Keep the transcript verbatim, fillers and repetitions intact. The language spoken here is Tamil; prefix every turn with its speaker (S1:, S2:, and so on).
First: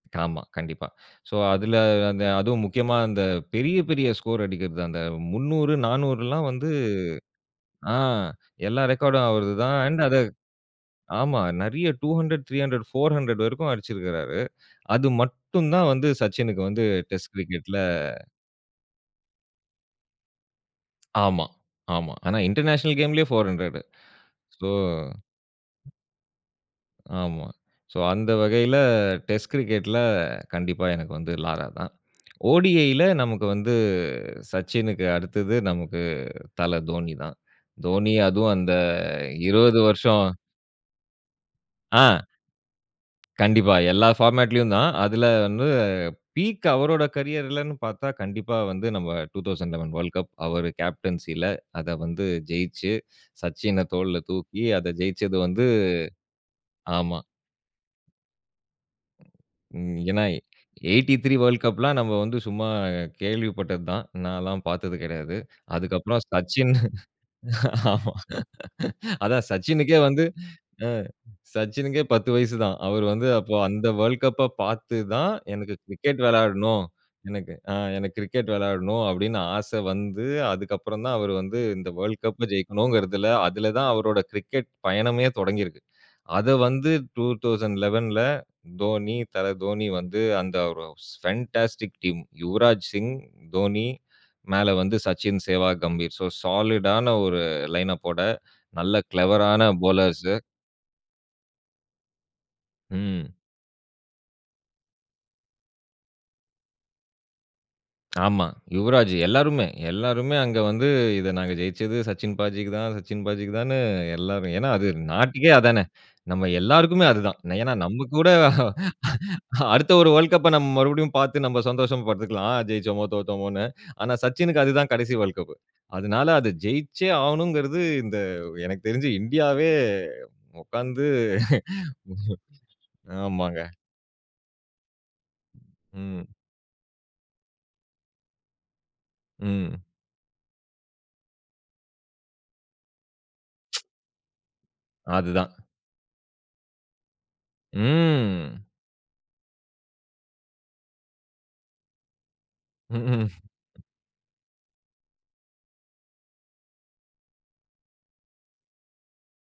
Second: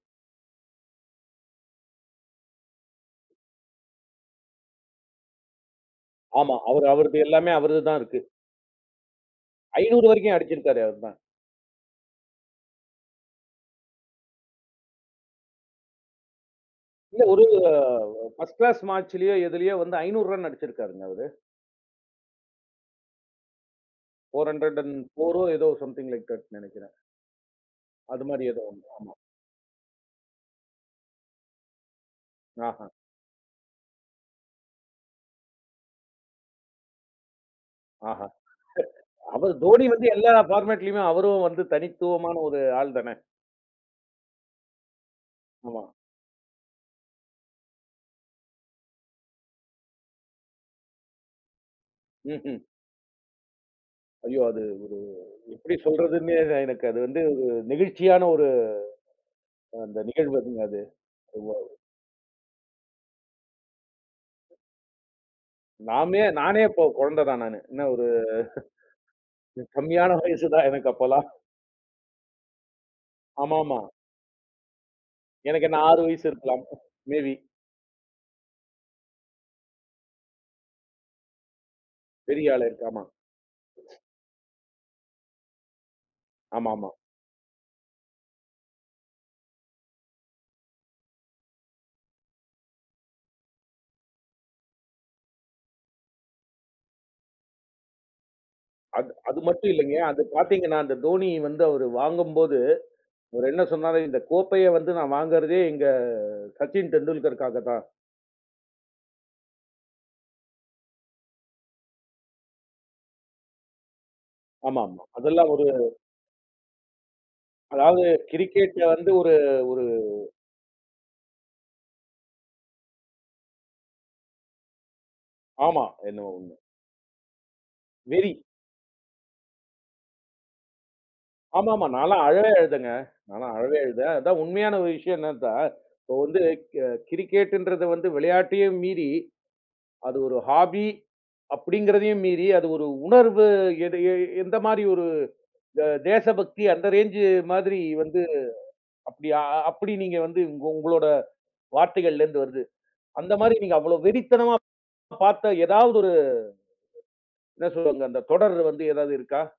S1: ஆமா, கண்டிப்பா. சோ, அதுல அந்த அதுவும் முக்கியமா, அந்த பெரிய, பெரிய ஸ்கோர் அடிக்கிறது, அந்த முந்நூறு, நானூறுலாம்
S2: ஆமா.
S1: வந்து,
S2: அவரு அவருது எல்லாமே அவருது
S1: ஆ
S2: தான் இருக்கு.
S1: எல்லா ரெக்கார்டும் அவருதுதான், அண்ட்
S2: ஐநூறு
S1: அது
S2: வரைக்கும் அடிச்சிருக்காரே அவருதான்.
S1: ஆமா, நிறைய two hundred, three hundred, four hundred வரைக்கும் அடிச்சிருக்கிறாரு. அது மட்டும் தான் வந்து சச்சினுக்கு வந்து
S2: இல்ல.
S1: டெஸ்ட்
S2: ஒரு
S1: கிரிக்கெட்ல
S2: அ ஃபர்ஸ்ட் கிளாஸ் மேட்ச்லயோ எதுலயோ வந்து ஐநூறு ரன் அடிச்சிருக்காருங்க, அவரு.
S1: ஆமா, ஆமா. ஆனா, இன்டர்நேஷனல் கேம்லேயே four hundred.
S2: Four
S1: so
S2: hundred and four ஏதோ! சம்திங் லைக் தட்னு நினைக்குறேன்.
S1: ஆமா. சோ, அந்த
S2: அதுமாரி ஏதோ
S1: வகையில
S2: ஒண்ணு, ஆமா.
S1: டெஸ்ட் கிரிக்கெட்ல கண்டிப்பா, எனக்கு வந்து லாரா தான். ODI
S2: ஆஹா!
S1: ல நமக்கு வந்து சச்சினுக்கு அடுத்தது நமக்கு தல தோனி தான். தோனி
S2: ஆஹா!
S1: அதுவும் அந்த
S2: அவரு
S1: இருவது
S2: தோனி வந்து
S1: வருஷம்,
S2: எல்லா ஃபார்மட்லேயுமே, அவரும் வந்து
S1: ஆ.
S2: தனித்துவமான ஒரு ஆள் தானே!
S1: கண்டிப்பா. எல்லா ஃபார்மட்லயும் தான். அதில
S2: ஆமா.
S1: [unintelligible] பீக் அவரோட கேரியர்லன்னு பார்த்தா, கண்டிப்பா வந்து நாம் two thousand eleven world cup. அவரு கேப்டன்சில அத வந்து
S2: ம்ஹ்ம்.
S1: ஜெயிச்சு, சச்சின தோள்ல
S2: ஐயோ! அது
S1: தூக்கி, அத
S2: ஒரு
S1: ஜெயிச்சது வந்து
S2: எப்பிடி சொல்றதுன்னே, எனக்கு அது
S1: ஆமா.
S2: வந்து ஒரு நெகிழ்ச்சியான ஒரு
S1: ம்,
S2: அந்த
S1: ஏன்னா
S2: நிகழ்வு அதுங்க அது.
S1: எயிட்டி த்ரீ வேர்ல்ட்
S2: [unintelligible]
S1: கப்லாம் நம்ம வந்து சும்மா கேள்விப்பட்டது தான். நான்லாம் பார்த்தது கிடையாது. அதுக்கப்புறம்
S2: நாமே நானே
S1: சச்சின்
S2: அப்ப குழந்தை தான் நானு. என்ன ஒரு
S1: ஆமா அதான்
S2: [unintelligible]
S1: சச்சினுக்கே
S2: கம்மியான
S1: வந்து
S2: வயசு தான், எனக்கு
S1: அ
S2: அப்போலாம்.
S1: சச்சினுக்கே பத்து வயசு தான். அவரு வந்து அப்போ
S2: ஆமா, ஆமா.
S1: அந்த வேர்ல்ட் கப்ப பார்த்து தான்,
S2: எனக்கு
S1: எனக்கு
S2: என்ன ஆறு
S1: கிரிக்கெட்
S2: வயசு இருக்கலாம்.
S1: விளையாட்ணும்.
S2: Maybe.
S1: எனக்கு, அ எனக்கு கிரிக்கெட் விளையாடணும் அப்பிடின்னு ஆச வந்து, அதுக்கப்பறம் தான் அவரு வந்து இந்த வேர்ல்ட் கப்ப
S2: பெரிய ஆளு
S1: ஜெயிக்கணுங்கிறதல, அதில தான்
S2: [unintelligible]
S1: அவரோட கிரிக்கெட் பயணமே தொடங்கி இருக்கு. அத வந்து
S2: ஆமாமா.
S1: டூ தௌசன்ட் லெவன்ல தோனி, தல தோனி வந்து அந்த ஒரு ஃபேன்டாஸ்டிக் டீம் யுவராஜ் சிங், தோனி மேல வந்து சச்சின், சேவாக், கம்பீர். சோ சாலிடான ஒரு லைன் அப்போட நல்ல
S2: அது, அது
S1: கிளெவரான
S2: மட்டும் இல்லேங்க, அது
S1: பவுலர்ஸ்ஸூ.
S2: பார்த்தீங்கன்னா, அந்த தோனி வந்து அவரு வாங்கும்போது,
S1: ம்.
S2: அவரு என்ன சொன்னாரு, "இந்த கோப்பைய வந்து நான் வாங்குறதே எங்க சச்சின் டெண்டுல்கருக்காக தான்"
S1: ஆமா. யுவராஜூ, எல்லாருமே எல்லோருமே. அங்க வந்து இத நாங்க ஜெயிச்சது சச்சின் பாஜிக்கு தான், சச்சின் பாஜிக்கு தானு எல்லாரும் ஏன்னா அது
S2: ஆமாமா.
S1: நாட்டுக்கே
S2: அதெல்லாம் ஒரு
S1: அதானே! நம்ம எல்லாருக்குமே அதுதான். ஏன்னா
S2: அதாவது
S1: நம்மகூட
S2: கிரிக்கெட் வந்து, ஒரு, ஒரு
S1: அடுத்த ஒரு வேர்ல்ட் கப்ப நம்ம மறுபடியும் பார்த்து, நம்ம சந்தோஷம் பட்ருக்கலாம். ஜெயிச்சோமோ! தோத்தோமோன்னு. ஆனா, சச்சினுக்கு அதுதான் கடைசி வேர்ல்ட் கப்பு.
S2: ஆமா, என்ன
S1: அதுனால அத
S2: உண்ம.
S1: ஜெயிச்சே ஆவணுங்கிறது, இந்த
S2: வெறி.
S1: எனக்குத் தெரிஞ்சு இந்தியாவே உட்கார்ந்து
S2: ஆமா, ஆமா. நான்லாம் அழ ஏதெங்க நான்
S1: ஆமாங்க.
S2: அழவே அழுதேன். அதான் உண்மையான ஒரு விஷயம் என்ன சார், இப்ப
S1: ம்.
S2: வந்து கே கிரிக்கெட்டுன்றது வந்து விளையாட்டையும் மீறி,
S1: ம்.
S2: அது ஒரு ஹாபி அப்பிடிங்கிறதையும் மீறி, அது ஒரு உணர்வு எடு எ எந்தமாரி ஒரு
S1: அதுதான்.
S2: இந்த தே தேசபக்தி, அந்த ரேஞ்ச் மாதிரி வந்து
S1: ம்.
S2: அப்பிடியா! அ அப்பிடி நீங்க வந்து உங்க உங்களோட வார்த்தைகள்லேருந்து வருது.
S1: ம், ம்.
S2: அந்தமாரி நீங்க அவ்வளவு வெறித்தனமா பார்த்த எதாவது ஒரு என்ன சொல்றது, அந்த, அந்த தொடர் வந்து ஏதாவது இருக்கா?